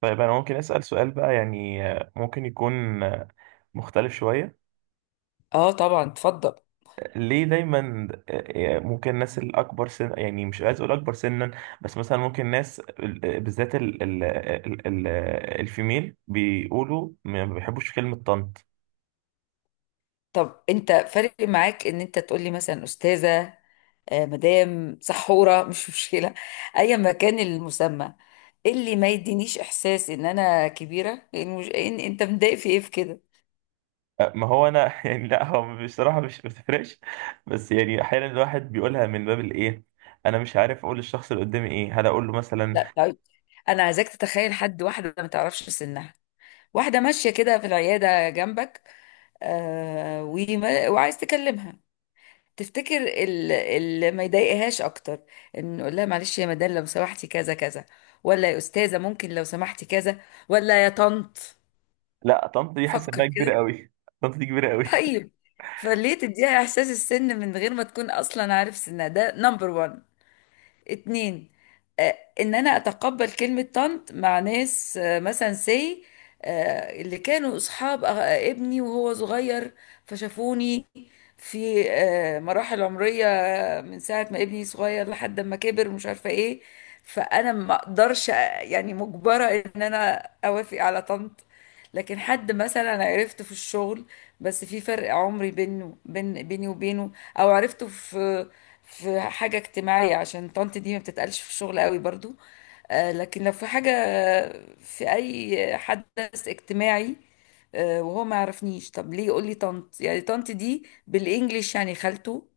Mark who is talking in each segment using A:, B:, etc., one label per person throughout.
A: طيب، أنا ممكن أسأل سؤال بقى يعني؟ ممكن يكون مختلف شوية.
B: اه، طبعا اتفضل.
A: ليه دايما ممكن الناس الأكبر سن، يعني مش عايز أقول أكبر سنا، بس مثلا ممكن ناس بالذات الفيميل بيقولوا ما بيحبوش كلمة طنط؟
B: طب انت فارق معاك ان انت تقولي مثلا استاذه، مدام سحوره، مش مشكله، ايا ما كان المسمى. إيه اللي ما يدينيش احساس ان انا كبيره، لان مش... إن انت متضايق في ايه، في كده؟
A: ما هو أنا يعني لا، هو بصراحة مش ما بتفرقش، بس يعني أحيانا الواحد بيقولها من باب الإيه. أنا مش عارف أقول للشخص اللي قدامي إيه، هل أقول له مثلا:
B: لا، طيب، انا عايزاك تتخيل حد، واحده ما تعرفش سنها، واحده ماشيه كده في العياده جنبك، وعايز تكلمها. تفتكر اللي ما يضايقهاش اكتر ان نقول لها: معلش يا مدام لو سمحتي كذا كذا، ولا يا استاذه ممكن لو سمحتي كذا، ولا يا طنط؟
A: لا، طنط دي حاسس إنها
B: فكر كده.
A: كبيرة أوي، طنط دي كبيرة أوي.
B: طيب. فليه تديها احساس السن من غير ما تكون اصلا عارف سنها؟ ده نمبر 1، اتنين: ان انا اتقبل كلمة طنط مع ناس، مثلا سي اللي كانوا اصحاب ابني وهو صغير، فشافوني في مراحل عمرية، من ساعة ما ابني صغير لحد ما كبر ومش عارفة ايه. فانا ما اقدرش، يعني مجبرة ان انا اوافق على طنط. لكن حد مثلا أنا عرفته في الشغل، بس في فرق عمري بينه بين بيني وبينه، او عرفته في حاجة اجتماعية، عشان طنط دي ما بتتقالش في الشغل قوي برضو. لكن لو في حاجة، في أي حدث اجتماعي، وهو ما يعرفنيش، طب ليه يقول لي طنط؟ يعني طنط دي بالإنجليش يعني خالته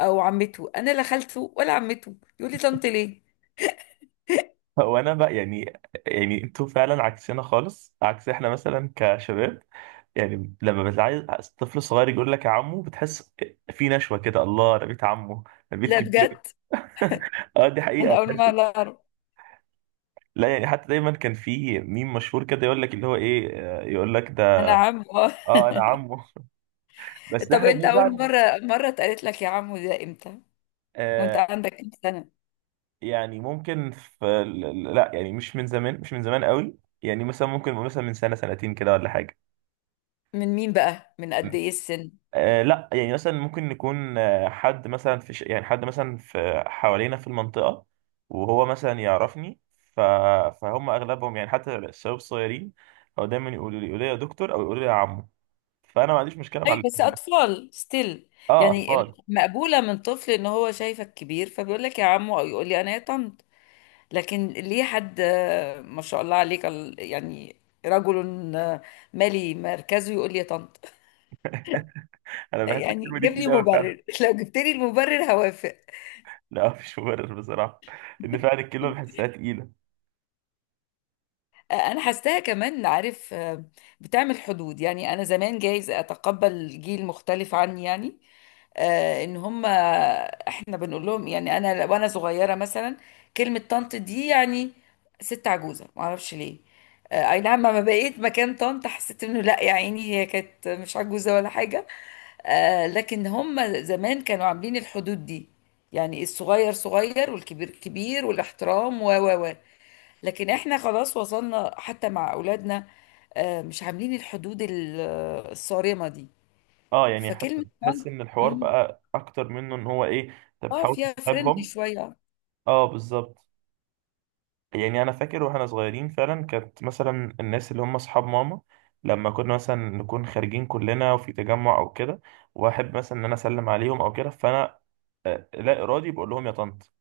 B: أو عمته، أنا لا خالته ولا عمته، يقول لي طنط ليه؟
A: هو انا بقى يعني، يعني انتوا فعلا عكسنا خالص عكس. احنا مثلا كشباب يعني لما بتعايز طفل صغير يقول لك يا عمو، بتحس في نشوة كده، الله، انا بيت عمه، انا بيت
B: لا بجد،
A: كبير. اه، دي
B: أنا
A: حقيقة.
B: أول مرة، لا أعرف.
A: لا يعني، حتى دايما كان في ميم مشهور كده يقول لك اللي هو ايه، يقول لك
B: أنا
A: ده.
B: عم.
A: اه، انا عمه بس
B: طب
A: احنا
B: أنت أول
A: بنزعل.
B: مرة اتقالت لك يا عمو ده إمتى؟
A: آه،
B: وأنت عندك كام سنة؟
A: يعني ممكن في لا، يعني مش من زمان، مش من زمان قوي. يعني مثلا ممكن نقول مثلا من سنة سنتين كده ولا حاجة.
B: من مين بقى؟ من قد إيه السن؟
A: آه لا، يعني مثلا ممكن نكون، حد مثلا في يعني حد مثلا في حوالينا في المنطقة وهو مثلا يعرفني. ف... فهم أغلبهم يعني حتى الشباب الصغيرين هو دايما يقولوا لي يا دكتور، أو يقولوا لي يا عمو. فأنا ما عنديش مشكلة مع
B: ايوه، بس
A: الاتنين.
B: اطفال ستيل.
A: اه،
B: يعني
A: أطفال.
B: مقبوله من طفل ان هو شايفك كبير فبيقول لك يا عمو، او يقول لي انا يا طنط. لكن ليه حد، ما شاء الله عليك، يعني رجل مالي مركزه يقول لي يا طنط؟
A: أنا بحس
B: يعني
A: الكلمة دي
B: جيب لي
A: تقيلة أوي فعلا.
B: مبرر. لو جبت لي المبرر هوافق.
A: لا، مفيش مبرر بصراحة، إن فعلا الكلمة بحسها تقيلة.
B: انا حاساها كمان، عارف، بتعمل حدود. يعني انا زمان جايز اتقبل جيل مختلف عني، يعني ان هم احنا بنقول لهم، يعني انا وانا صغيره مثلا، كلمه طنط دي يعني ست عجوزه، ما اعرفش ليه. اي نعم، لما بقيت مكان طنط حسيت انه لا يا عيني، هي كانت مش عجوزه ولا حاجه. لكن هم زمان كانوا عاملين الحدود دي، يعني الصغير صغير والكبير كبير والاحترام و و و لكن احنا خلاص وصلنا، حتى مع اولادنا مش عاملين الحدود الصارمة دي.
A: اه، يعني حتى
B: فكلمة
A: بحس إن الحوار
B: مم،
A: بقى أكتر، منه إن هو إيه، أنت
B: اه
A: بتحاول
B: فيها فريندلي
A: تسحبهم.
B: شوية.
A: اه، بالظبط. يعني انا فاكر واحنا صغيرين فعلا، كانت مثلا الناس اللي هم اصحاب ماما، لما كنا مثلا نكون خارجين كلنا وفي تجمع او كده، واحب مثلا ان انا اسلم عليهم او كده، فانا لا ارادي بقول لهم يا طنط.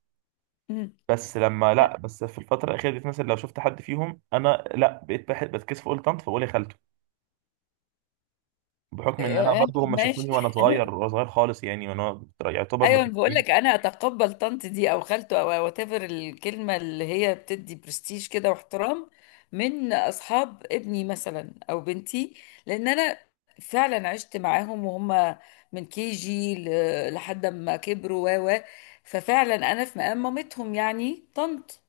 B: مم.
A: بس لما لا، بس في الفتره الاخيره دي مثلا لو شفت حد فيهم انا، لا بقيت بحب، بتكسف اقول طنط، فبقول يا خالته.
B: آه،
A: بحكم ان انا
B: آه،
A: برضو هم
B: ماشي.
A: شافوني وانا صغير، وانا صغير خالص يعني، وانا يعتبر
B: ايوه، بقول
A: متربيين.
B: لك انا اتقبل طنط دي او خالته او وات ايفر، الكلمه اللي هي بتدي برستيج كده واحترام، من اصحاب ابني مثلا او بنتي، لان انا فعلا عشت معاهم وهم من كي جي لحد ما كبروا و و ففعلا انا في مقام مامتهم، يعني طنط.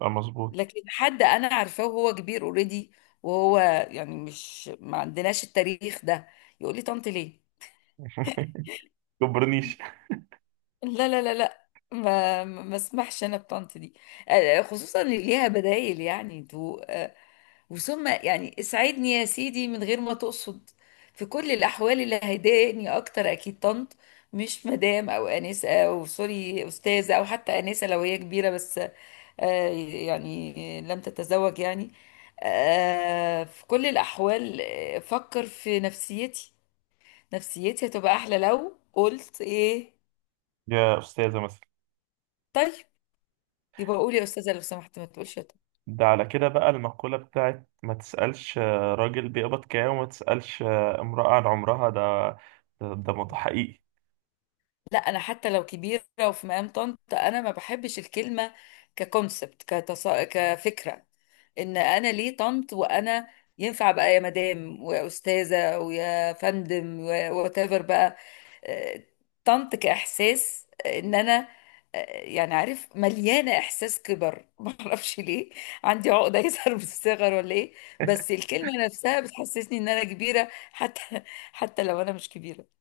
A: آه، مظبوط.
B: لكن حد انا عارفاه وهو كبير اوريدي، وهو يعني مش، ما عندناش التاريخ ده، يقول لي طنط ليه؟
A: كبرنيش.
B: لا، لا، لا، لا، ما اسمحش انا بطنط دي. خصوصا اللي ليها بدايل يعني، تو وثم يعني اسعدني يا سيدي من غير ما تقصد. في كل الاحوال، اللي هيضايقني اكتر اكيد طنط، مش مدام او انسه او سوري استاذه، او حتى انسه لو هي كبيره بس، آه، يعني لم تتزوج يعني. في كل الاحوال، فكر في نفسيتي. نفسيتي هتبقى احلى لو قلت ايه؟
A: يا استاذه مثلا.
B: طيب، يبقى قولي يا استاذه لو سمحت، ما تقولش يا طنط.
A: ده على كده بقى المقولة بتاعت ما تسألش راجل بيقبض كام، وما تسألش امرأة عن عمرها، ده ده حقيقي.
B: لا، انا حتى لو كبيره وفي مقام طنط، انا ما بحبش الكلمه ككونسبت، كفكره. ان انا ليه طنط وانا ينفع بقى يا مدام ويا استاذه ويا فندم، وات ايفر بقى. آه، طنط كاحساس، ان انا آه، يعني عارف، مليانه احساس كبر. ما اعرفش ليه، عندي عقده يظهر من الصغر ولا ايه؟ بس الكلمه نفسها بتحسسني ان انا كبيره، حتى حتى لو انا مش كبيره.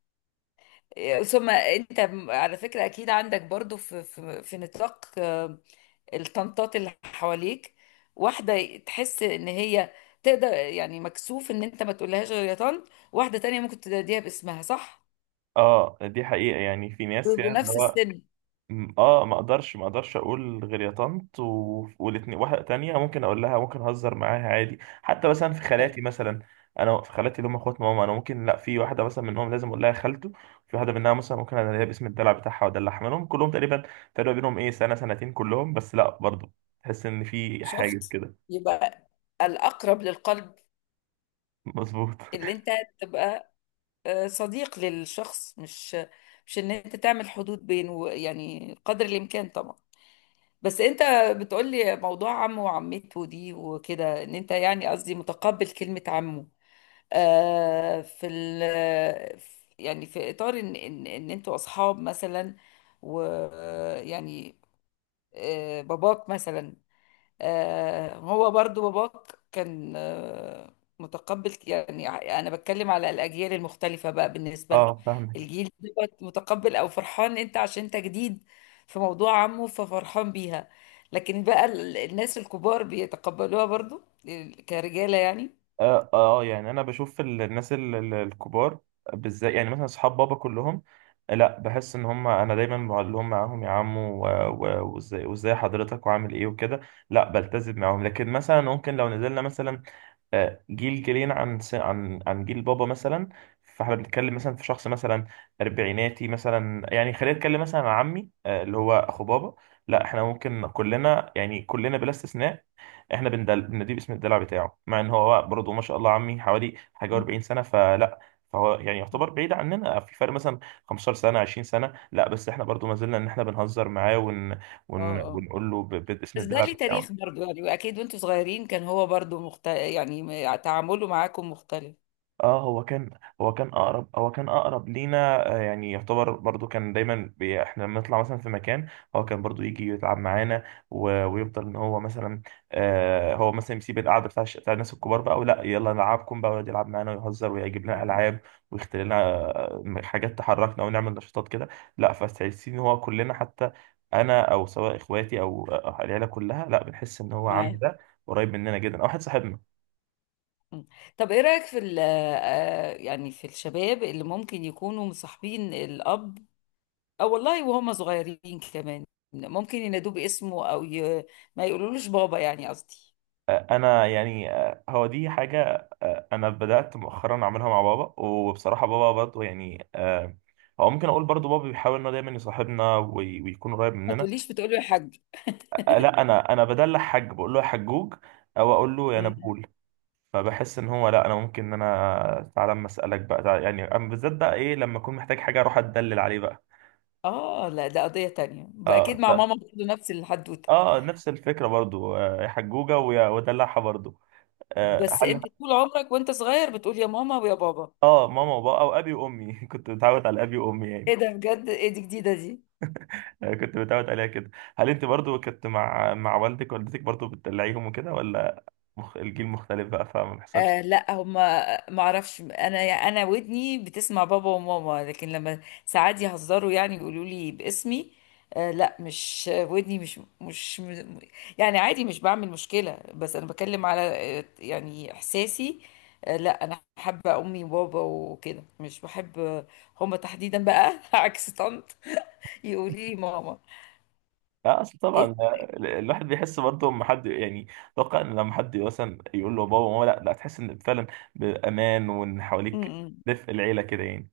B: ثم انت، على فكرة، اكيد عندك برضو في نطاق الطنطات اللي حواليك، واحدة تحس ان هي تقدر، يعني مكسوف ان انت ما تقولهاش غير يا طنط، واحدة تانية ممكن تناديها باسمها، صح؟
A: اه، دي حقيقة. يعني في ناس
B: ويبقوا
A: يعني اللي
B: نفس
A: هو
B: السن.
A: اه، ما اقدرش اقول غير يا طنط، والاتنين. واحده تانية ممكن اقول لها، ممكن اهزر معاها عادي، حتى مثلا في
B: آه،
A: خالاتي مثلا. انا في خالاتي اللي هم اخوات ماما، انا ممكن لا، في واحده مثلا منهم لازم اقول لها خالته، في واحده منها مثلا ممكن انا ليا باسم الدلع بتاعها وادلعها، منهم كلهم تقريبا. فرق بينهم ايه؟ سنه سنتين كلهم، بس لا برضه تحس ان في حاجه
B: شفت؟
A: كده.
B: يبقى الاقرب للقلب
A: مظبوط
B: اللي انت تبقى صديق للشخص، مش ان انت تعمل حدود بينه، يعني قدر الامكان طبعا. بس انت بتقولي موضوع عمه وعمته دي وكده، ان انت يعني قصدي متقبل كلمة عمه، آه في ال يعني في اطار ان ان انتوا اصحاب مثلا، ويعني باباك مثلا، هو برضو باباك كان متقبل يعني. انا بتكلم على الاجيال المختلفه بقى، بالنسبه لكم
A: اه، فاهمك.
B: الجيل دوت متقبل او فرحان انت عشان انت جديد في موضوع عمه، ففرحان بيها. لكن بقى الناس الكبار بيتقبلوها برضو، كرجاله يعني؟
A: اه اه، يعني انا بشوف الناس الكبار بالذات، يعني مثلا اصحاب بابا كلهم، لا بحس ان هم، انا دايما بقول لهم معاهم يا عم، وازاي، وازاي حضرتك وعامل ايه وكده. لا بلتزم معاهم. لكن مثلا ممكن لو نزلنا مثلا جيل جيلين عن عن جيل بابا مثلا، فاحنا بنتكلم مثلا في شخص مثلا اربعيناتي مثلا، يعني خلينا نتكلم مثلا عن عمي اللي هو اخو بابا، لا احنا ممكن كلنا يعني كلنا بلا استثناء احنا بنديه باسم الدلع بتاعه، مع ان هو برضه ما شاء الله عمي حوالي حاجه و40
B: مم.
A: سنه، فلا، فهو يعني يعتبر بعيد عننا في فرق مثلا 15 سنه 20 سنه. لا، بس احنا برضه ما زلنا ان احنا بنهزر معاه،
B: اه، اه،
A: ونقول له باسم
B: بس ده
A: الدلع
B: ليه
A: بتاعه.
B: تاريخ برضو، يعني واكيد وانتوا صغيرين كان هو برضو تعامله معاكم مختلف.
A: اه، هو كان اقرب لينا. يعني يعتبر برضو كان دايما بي، احنا لما نطلع مثلا في مكان هو كان برضو يجي يتعب معانا، ويفضل ان هو مثلا هو مثلا يسيب القعده بتاع بتاع الناس الكبار بقى، ولا يلا نلعبكم بقى، ويقعد يلعب معانا ويهزر ويجيب لنا
B: مم.
A: العاب، ويختار لنا حاجات تحركنا، ونعمل نشاطات كده. لا، فاستحسين ان هو كلنا، حتى انا، او سواء اخواتي، او العيله كلها، لا بنحس ان هو عمي
B: معاك.
A: ده قريب مننا جدا، او واحد صاحبنا.
B: مم. طب، ايه رأيك في ال- آه، يعني في الشباب اللي ممكن يكونوا مصاحبين الأب، او والله وهم صغيرين كمان، ممكن ينادوه باسمه، ما يقولولوش بابا يعني، قصدي
A: انا يعني هو دي حاجه انا بدات مؤخرا اعملها مع بابا. وبصراحه بابا برضه يعني هو ممكن اقول برضه بابا بيحاول انه دايما يصاحبنا، ويكون قريب
B: ما
A: مننا.
B: تقوليش؟ بتقولي يا حاج؟
A: لا، انا بدلع حاج، بقول له يا حجوج، او اقول له يا
B: مم.
A: نبول. فبحس ان هو، لا، انا ممكن ان انا تعالى اما اسالك بقى، تعالى يعني، أما بالذات بقى ايه لما اكون محتاج حاجه، اروح اتدلل عليه بقى.
B: اه، لا، ده قضية تانية بقى، اكيد
A: اه
B: مع
A: ط-
B: ماما برضه نفس الحدوتة.
A: اه، نفس الفكره برضو. يا حجوجه ويا، ودلعها برضو. آه،
B: بس
A: هل
B: انت طول عمرك وانت صغير بتقول يا ماما ويا بابا؟
A: اه، ماما وبابا، او ابي وامي كنت متعود على ابي وامي يعني.
B: ايه ده؟ بجد؟ ايه دي جديدة دي!
A: كنت متعود عليها كده. هل انت برضو كنت مع والدك والدتك برضو بتدلعيهم وكده، ولا الجيل مختلف بقى فما بيحصلش؟
B: لا، هما، ما اعرفش انا. انا ودني بتسمع بابا وماما، لكن لما ساعات يهزروا يعني يقولوا لي باسمي. لا، مش ودني، مش مش م- يعني عادي، مش بعمل مشكلة، بس انا بكلم على يعني احساسي. لا، انا حابة امي وبابا وكده، مش بحب هما تحديدا بقى. عكس طنط، يقولي لي ماما.
A: لا، اصل طبعا
B: إيه-
A: الواحد بيحس برضو لما حد، يعني اتوقع ان لما حد مثلا يقول له بابا وماما، لا لا، تحس ان فعلا بامان، وان
B: م-
A: حواليك
B: م.
A: دفء العيله كده يعني،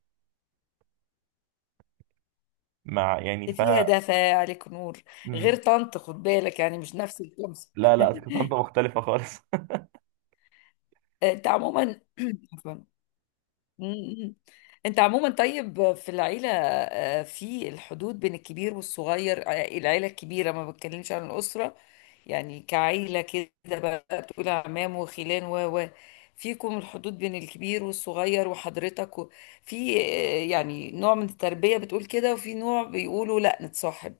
A: مع يعني
B: إيه فيها؟ دافع عليك نور. غير
A: مم.
B: طنط خد بالك، يعني مش نفس الكلمة.
A: لا لا، كانت انت مختلفه خالص.
B: انت عموما، مم. انت عموما طيب، في العيلة، في الحدود بين الكبير والصغير، العيلة الكبيرة، ما بتكلمش عن الأسرة، يعني كعيلة كده بقى، بتقول عمام وخلان و فيكم الحدود بين الكبير والصغير وحضرتك في يعني نوع من التربية بتقول كده، وفي نوع بيقولوا لا نتصاحب.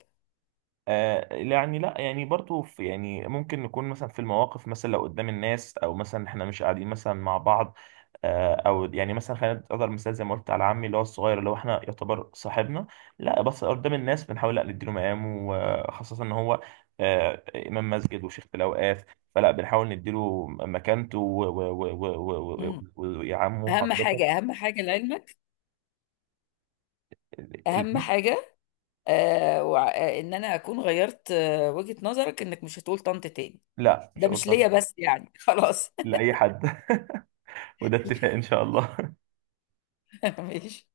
A: آه يعني، لا يعني برضو في، يعني ممكن نكون مثلا في المواقف مثلا لو قدام الناس، او مثلا احنا مش قاعدين مثلا مع بعض، او يعني مثلا خلينا نقدر مثال زي ما قلت على عمي اللي هو الصغير، اللي هو احنا يعتبر صاحبنا، لا بس قدام الناس بنحاول لا نديله مقامه، وخاصة ان هو آه، امام مسجد وشيخ الاوقاف، فلا بنحاول نديله مكانته
B: مم.
A: ويا عمو
B: أهم
A: حضرتك.
B: حاجة، أهم حاجة لعلمك،
A: ال-
B: أهم
A: ال-
B: حاجة إن أنا أكون غيرت وجهة نظرك، إنك مش هتقول طنط تاني.
A: لا، مش
B: ده
A: هقول
B: مش ليا
A: حضرتك،
B: بس يعني، خلاص.
A: لاي حد. وده اتفاق ان شاء الله.
B: ماشي.